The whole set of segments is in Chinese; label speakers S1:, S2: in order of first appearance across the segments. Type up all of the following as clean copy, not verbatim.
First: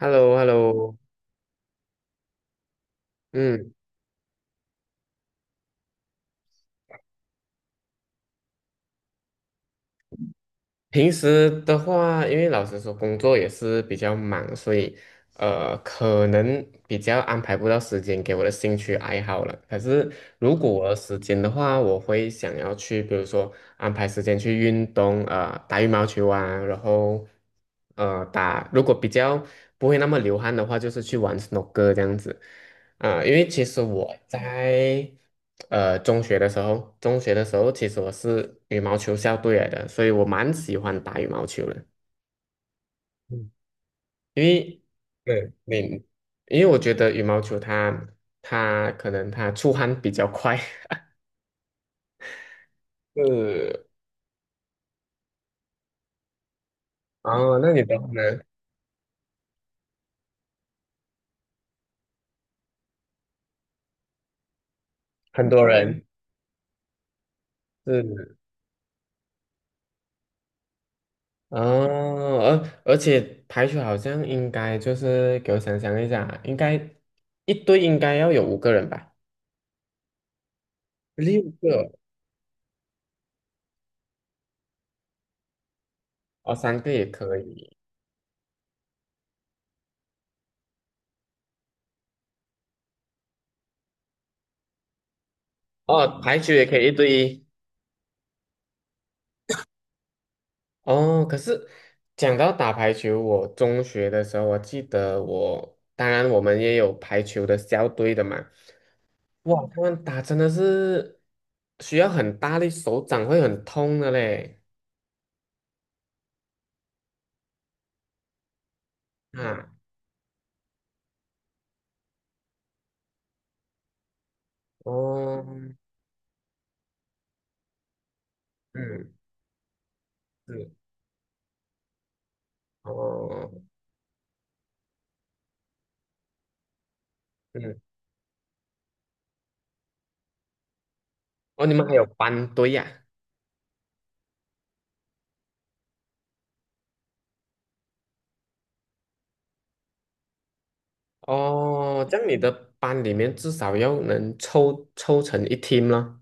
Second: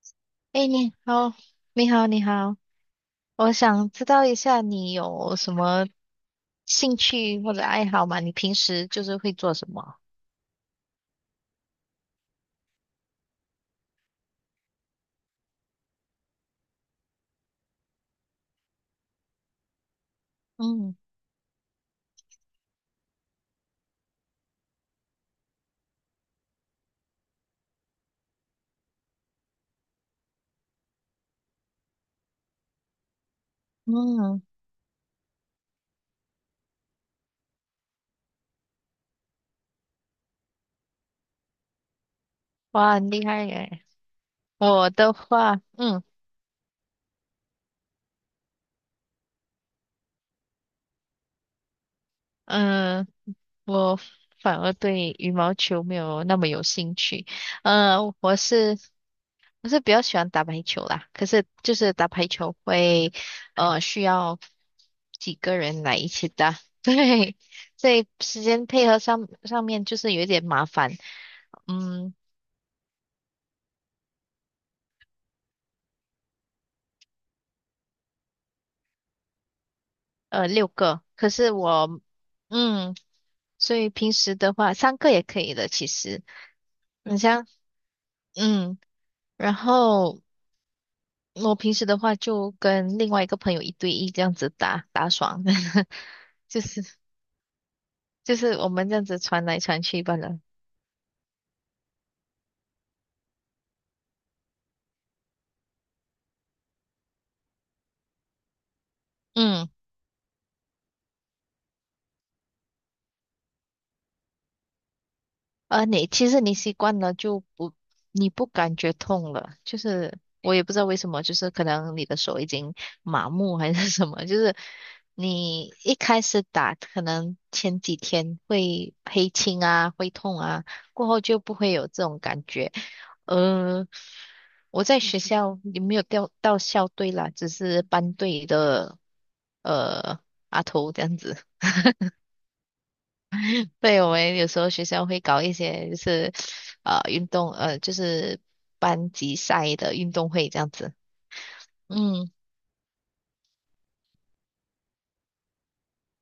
S1: h e l l o h e l l o。
S2: 哎，你好，你好，你好，我
S1: 嗯，
S2: 想知道一下你有什么兴趣或者爱好吗？你平时就是会做什么？
S1: 平时的话，因为老实说，工作也是比较忙，所以可能比较安排不到时间给我的兴趣爱好了。可是如果我
S2: 嗯
S1: 有时间的话，我会想要去，比如说安排时间去运动，打羽毛球啊，然后打，如果比较不会那么流汗的话，就是去玩 snooker 这样子。啊，因为其实我
S2: 嗯，
S1: 在中学的时候，中学的时候其实我是羽毛球校队来的，所以我蛮喜欢打羽毛球的。
S2: 哇，很厉害
S1: 嗯，
S2: 耶！
S1: 因为，
S2: 我的
S1: 对，
S2: 话，
S1: 你，因为我觉得羽毛球它它可能出汗比较快。
S2: 嗯，
S1: 是，
S2: 我反而对羽毛球没有那么有兴趣。
S1: 哦，那你的话
S2: 嗯，
S1: 呢？
S2: 我是比较喜欢打排球啦，可是就是打排球会，需要几
S1: 很
S2: 个
S1: 多
S2: 人来
S1: 人
S2: 一起打，对，所以
S1: 是，
S2: 时间配合上上面就是有一点麻烦，嗯，
S1: 哦，而且排球好像应该就是给我想想一下啊，应该一队应该要有5个人吧？
S2: 六个，可
S1: 六
S2: 是
S1: 个
S2: 我，嗯，所以平时的话三个也可以的，其实
S1: 哦，3个也
S2: 你
S1: 可
S2: 像，
S1: 以。
S2: 嗯，然后我平时的话就跟另外一个朋友一对一这样子打打爽，
S1: 哦，排球
S2: 就
S1: 也可
S2: 是
S1: 以一对一。
S2: 就是我们这样子传来传去罢了，
S1: 哦，可是讲到打排球，我中学的时候，我记得我，当然我们也有排球的校队的嘛。哇，
S2: 嗯。
S1: 他们打真的是需要很大力，手掌会很痛的嘞。
S2: 你其实你习惯了就不，你不感觉痛了，
S1: 啊，
S2: 就是我也不知道为什么，就是可能你的手已经麻木还是什么，就是
S1: 哦，
S2: 你一开始打，可能前几天会
S1: 嗯，
S2: 黑青啊，会痛啊，
S1: 是，
S2: 过后就不会有这种感觉。
S1: 哦，
S2: 呃，我在学校也没有调到校队啦，只
S1: 嗯，
S2: 是班队的呃阿头这样子。
S1: 哦，你们还 有班队呀、
S2: 对，我们有时候学校会搞一些就是运动就是班级赛的运动会这样子。
S1: 哦，这样
S2: 嗯，
S1: 你的班里面至少要能凑成一 team 了。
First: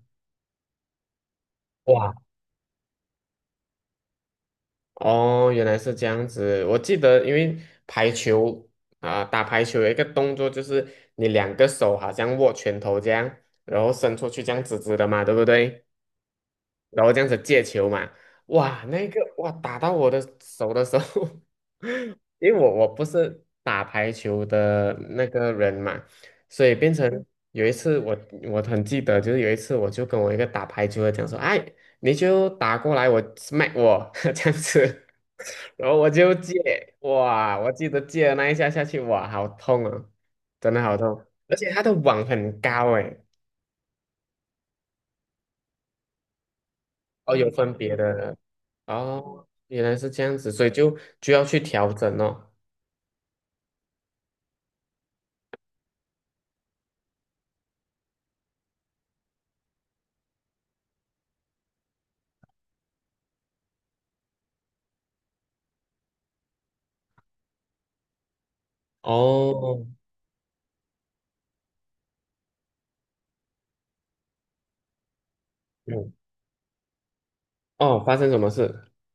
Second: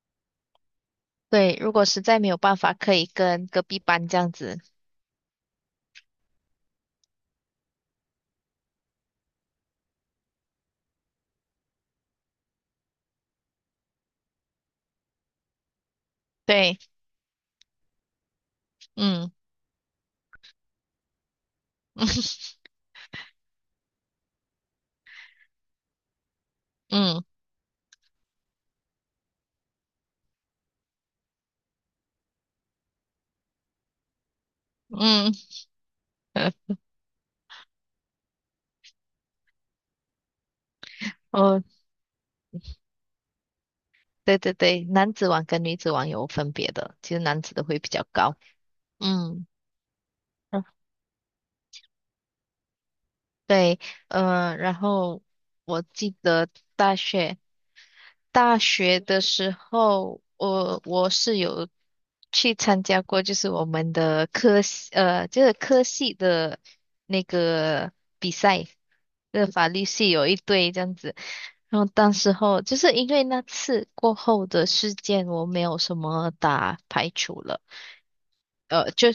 S2: 对，如果实
S1: 哇，
S2: 在没有办法，可以跟隔壁班这样子。
S1: 哦，原来是这样子。我记得，因为排球啊、打排球有一个动作，就是你两个手好像握拳头这样，然后伸出去这样直直的嘛，对不对？
S2: 对，
S1: 然后这样子借球嘛，哇，那个
S2: 嗯
S1: 哇打到我的手的时候，因为我不是打排球的那个人嘛，所以变成
S2: 嗯
S1: 有一次我很记得，就是有一次我就跟我一个打排球的讲说，哎，你就打过来我 smack 我 这样子，
S2: 嗯，
S1: 然后我就借，哇，我记得借了那一下下去，哇，好痛啊，真的好痛，而
S2: 哦，
S1: 且他的网很高诶，
S2: 对对对，男子网跟女子网有分别的，其实
S1: 哦，
S2: 男
S1: 有
S2: 子的
S1: 分
S2: 会比
S1: 别
S2: 较
S1: 的。
S2: 高。
S1: 哦，
S2: 嗯，
S1: 原来是这样 子，所
S2: 嗯
S1: 以就要去调整哦。
S2: 对，然后我记得大学。大学的时候，我是有去参加过，就是我们的科系，就是科系的那个比赛，那法
S1: 哦，
S2: 律系有一队这样子。然后当时候就是因为那次过后的事件，我没有什
S1: 嗯，
S2: 么打排除了。
S1: 哦，发生什么事？
S2: 呃，就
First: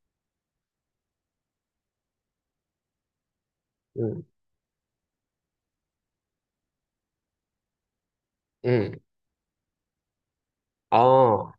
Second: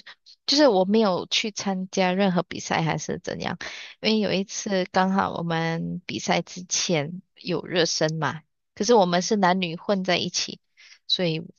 S2: 就是我没有去参加任何比赛还是怎样，因为
S1: 嗯
S2: 有一次刚好我们比赛之前有热身嘛，可是
S1: 嗯，
S2: 我们是男女混在一起，所以
S1: 哦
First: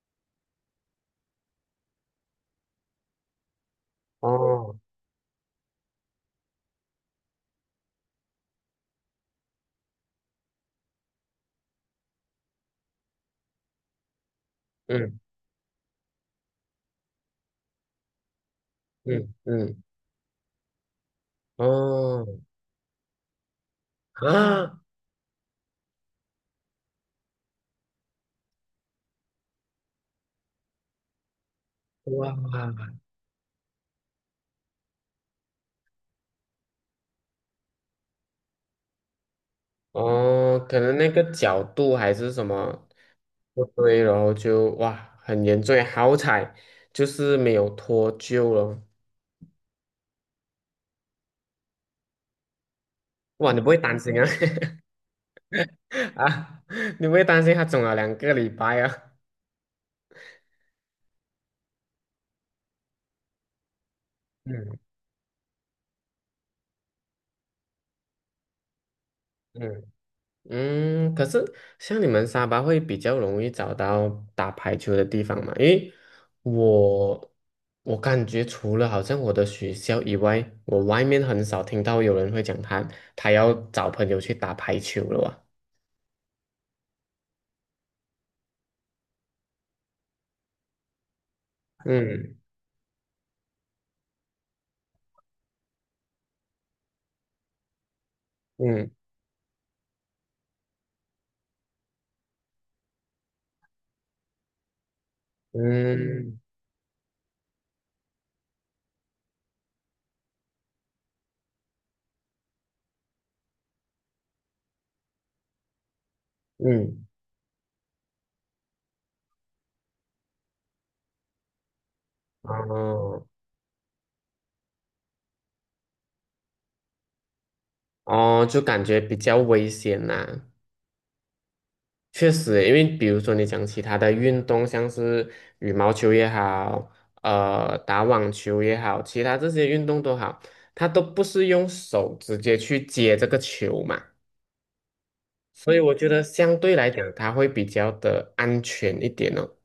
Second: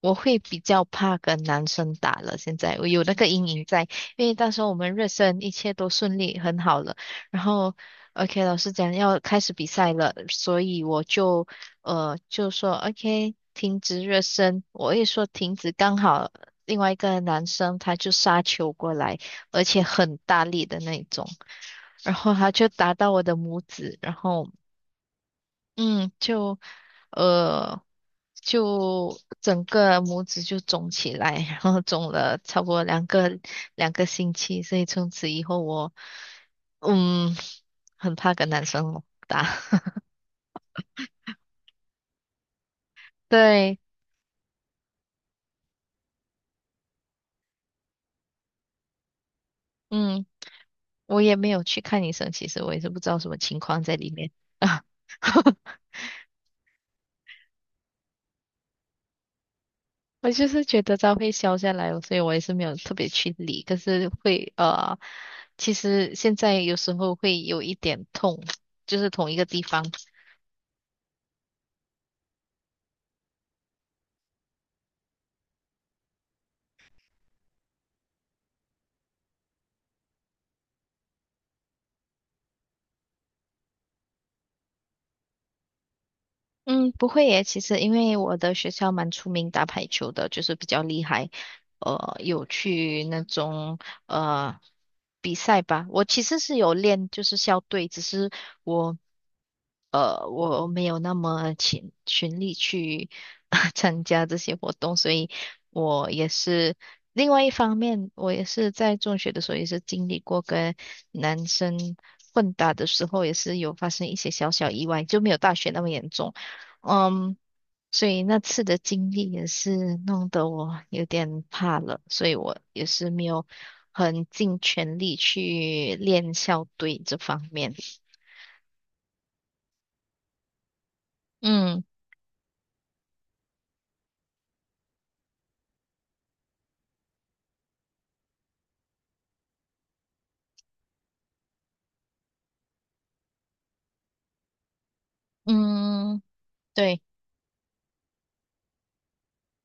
S2: 我会比较怕跟男生打了。现在我有那个阴影在，因为到时候我
S1: 哦，
S2: 们热身一切都顺利很好了，然后 OK 老师讲要开始比赛了，所以我就。就说 OK，停止热身。我一
S1: 嗯
S2: 说停止，刚好另外一个男生他就杀球过来，
S1: 嗯
S2: 而
S1: 嗯，
S2: 且很大力的那种，然后
S1: 哦，
S2: 他就打到我的拇指，然后
S1: 啊，
S2: 嗯，就呃就整个拇指就肿起来，然后肿
S1: 哇，
S2: 了超过两个星期，所以从此以后我嗯很怕跟男生打，
S1: 哦，可能那个角度还是什么不
S2: 对，
S1: 对，然后就哇很严重，好彩就是没有脱臼了。
S2: 嗯，我也没有去看医生，其实我也是不知道什么
S1: 哇，你
S2: 情
S1: 不会
S2: 况在
S1: 担
S2: 里
S1: 心啊？
S2: 面 啊。
S1: 啊，你不会担心他肿了2个礼拜啊？
S2: 我就是觉得它会消下来哦，所以我也是没有特别去理。可是会
S1: 嗯
S2: 其实现在有时候会有一点痛，就是同一个地
S1: 嗯。
S2: 方。
S1: 嗯，可是像你们沙巴会比较容易找到打排球的地方嘛？因为我我感觉除了好像我的学校以外，我外面很少听到有人会讲他要找朋友去打排球了啊。
S2: 嗯，不会耶。其实因为我的学校蛮出名打排球的，就是比较厉害，
S1: 嗯
S2: 有去那种呃比赛吧。我其实是有练，就是校队，只是
S1: 嗯
S2: 我我没有那么勤勤力去 参加这些活动，所以我也
S1: 嗯
S2: 是另外一方面，我也是在中学的时候也是经历过跟男生混打的时候，也是有发生一些小小意外，就没有大学那么严重。
S1: 嗯，
S2: 嗯，所以那次的经历也是弄得我有点怕了，所以我也是没
S1: 哦
S2: 有很尽全力去练校队这方面。
S1: 哦，就感觉比较危险呐、
S2: 嗯
S1: 确实诶因为比如说你讲其他的运动，像是羽毛球也好，打网球也好，其他这些运动都好，它都不是用手直接去接这个球嘛，所以我觉得
S2: 嗯，
S1: 相对来
S2: 对，
S1: 讲，它会比较的安全一点哦。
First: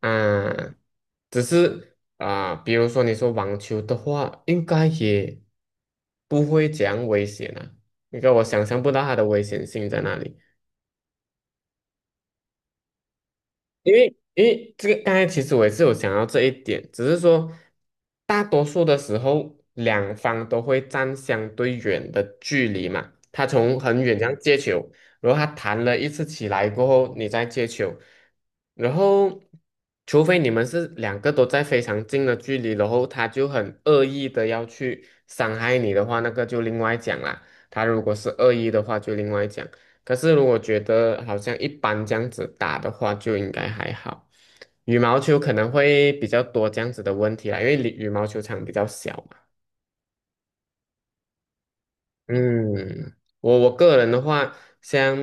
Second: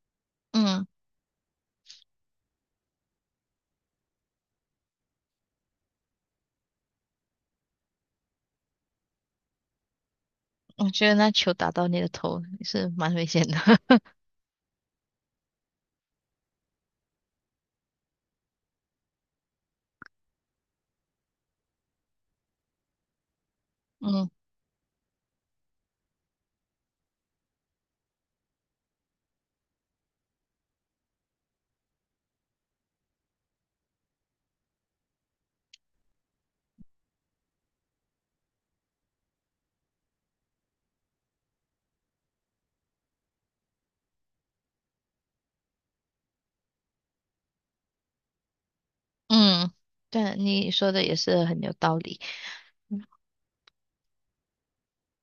S1: 啊，
S2: 嗯，
S1: 只是啊，比如说你说网球的话，应该也不会讲危险啊，因为我想象不到它的危险性在哪里。
S2: 我觉得那球打到你的头也是蛮危险的。
S1: 因 为因为这个，刚才其实我也是有想到这一点，只是说大多数的时候，两方都会站相对远的距离嘛。他从很远这
S2: 嗯
S1: 样接球，然后他弹了一次起来过后，你再接球，然后除非你们是两个都在非常近的距离，然后他就很恶意的要去伤害你的话，那个就另外讲啦。他如果是恶意的话，就另外讲。可是如果觉得好像一般这样子打的话，就应该还好。羽毛球可能会比较多这样子的问题啦，因为羽毛球场比较小嘛。
S2: 嗯，对，你说的也是很有道理。
S1: 嗯，我个人的话，像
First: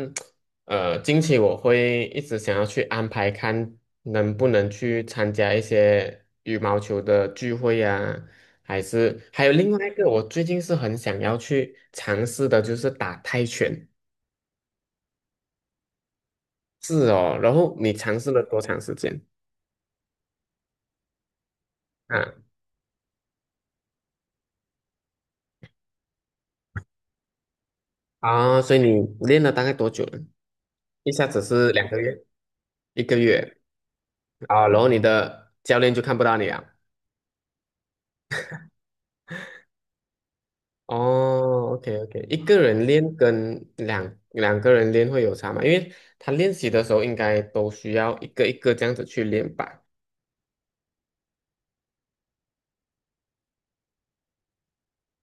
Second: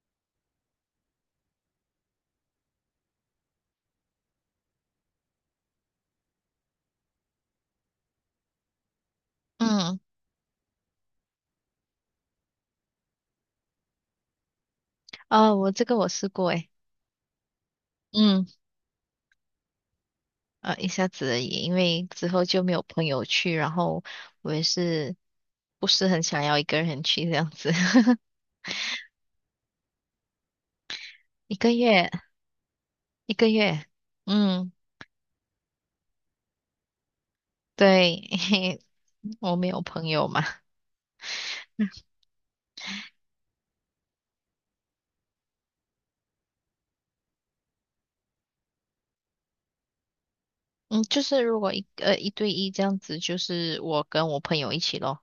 S1: 近期我会一直想要去安排，看能不能去参加一些羽毛球的聚会呀、还是还有另外一
S2: 嗯，
S1: 个，我最近是很想要去尝试的，就是打泰拳。
S2: 啊，我这个我试过诶。
S1: 是哦，然后你尝试了
S2: 嗯，
S1: 多长时间？
S2: 一下子而已，因为之后
S1: 啊？
S2: 就没有朋友去，然后我也是不是很想要一个人去这样子，
S1: 啊，所以你练了大概多久呢？一下子
S2: 一
S1: 是
S2: 个
S1: 两个
S2: 月，
S1: 月，一个
S2: 一个
S1: 月
S2: 月，
S1: 啊，
S2: 嗯，
S1: 然后你的教练就看不到你啊。
S2: 对，我没有朋友嘛，
S1: 哦，OK OK,一个人练跟两个人练会有差吗？因为他练习的时候应该都需要一个一个这样子去练吧。
S2: 嗯，就是如果一对一这样子，就是我跟我朋友一起咯，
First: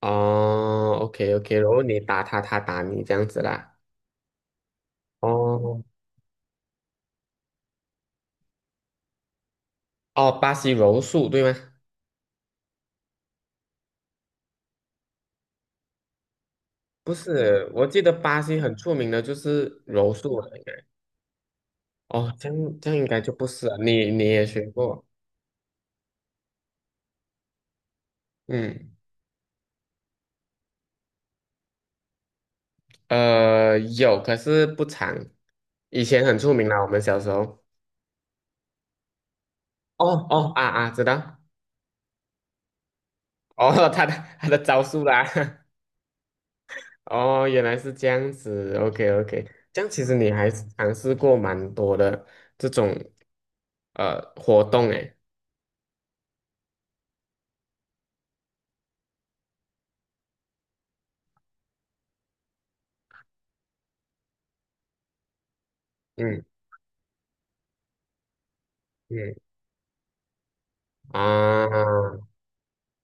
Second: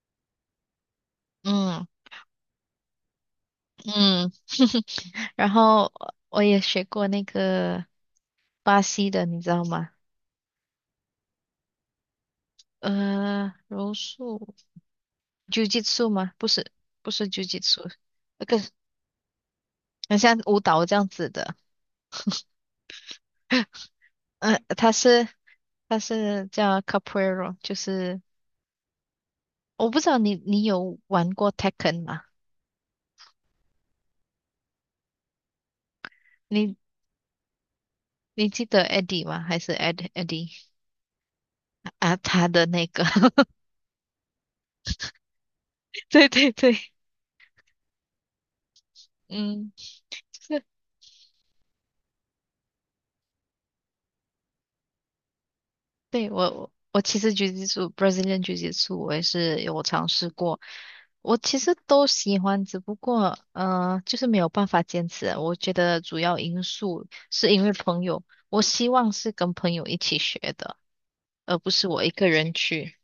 S1: 哦，OK OK,然后
S2: 嗯
S1: 你打他，他打你这样子啦。
S2: 嗯，然
S1: 哦
S2: 后我也学过那个巴西的，你知道吗？
S1: 哦，巴西柔术对吗？
S2: 柔术，Jiu-Jitsu 吗？不是，不
S1: 不
S2: 是
S1: 是，我
S2: Jiu-Jitsu，
S1: 记得巴
S2: 那个
S1: 西很出名的就是柔
S2: 很像
S1: 术了。
S2: 舞
S1: 应该。
S2: 蹈这样子的。
S1: 哦，这样这样应该就不是了。你你也
S2: 呃，
S1: 学
S2: 他
S1: 过。
S2: 是他是叫 Capoeira，就是
S1: 嗯，
S2: 我不知道你有玩过 Tekken 吗？
S1: 有，可是不长。以前很出名
S2: 你
S1: 啦，我们小时候。
S2: 你记得 Eddie 吗？还是 Ed
S1: 哦
S2: Eddie
S1: 哦啊啊，知道。
S2: 啊？他的那个，
S1: 哦，他的招数啦。
S2: 对对对，
S1: 哦，原来是这样子。OK OK,
S2: 嗯，
S1: 这样其实你还
S2: 是，
S1: 是尝试过蛮多的这种活动诶。
S2: 对，我其实狙击术 Brazilian 狙击术我也是有尝试过，我其实都喜欢，只不过就是没有办法坚持啊。我觉得主要
S1: 嗯
S2: 因素是因为朋友，我希望是
S1: 嗯，
S2: 跟朋友一起学的，而不是我一
S1: 啊，
S2: 个人去。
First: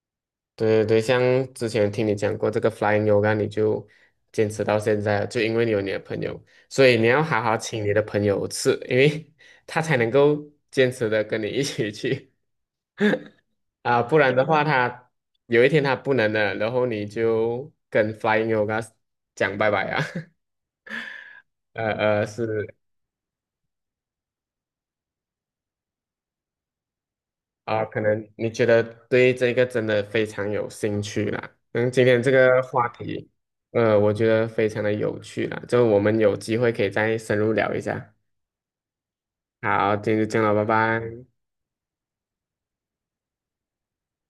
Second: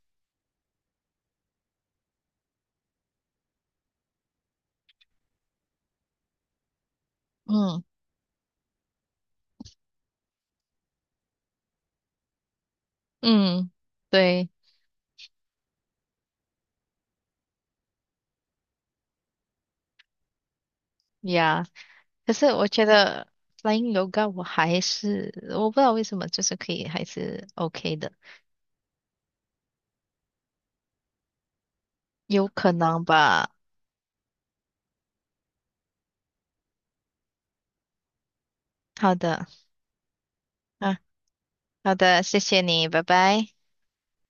S1: 对对对，像之前听你讲过这个 Flying Yoga,你就坚持到现在了，就因为你有你的朋友，所以你要好好
S2: 嗯
S1: 请你的朋友吃，因为 他才能够坚持的跟你一起去。
S2: 嗯，
S1: 啊，不然的
S2: 对
S1: 话他有一天他不能了，然后你就跟 Flying Yoga 讲拜拜啊，
S2: 呀。可是我
S1: 是。
S2: 觉得 Flying Yoga 我还是我不知道为什么，就是可以还是
S1: 啊，
S2: OK
S1: 可
S2: 的，
S1: 能你觉得对这个真的非常有兴趣啦。嗯，今天这
S2: 有
S1: 个
S2: 可
S1: 话
S2: 能
S1: 题，
S2: 吧。
S1: 我觉得非常的有趣啦，就我们有机会可以再深入聊一下。
S2: 好的，
S1: 好，今天就这样了，拜
S2: 啊，
S1: 拜。
S2: 好的，谢谢你，拜拜。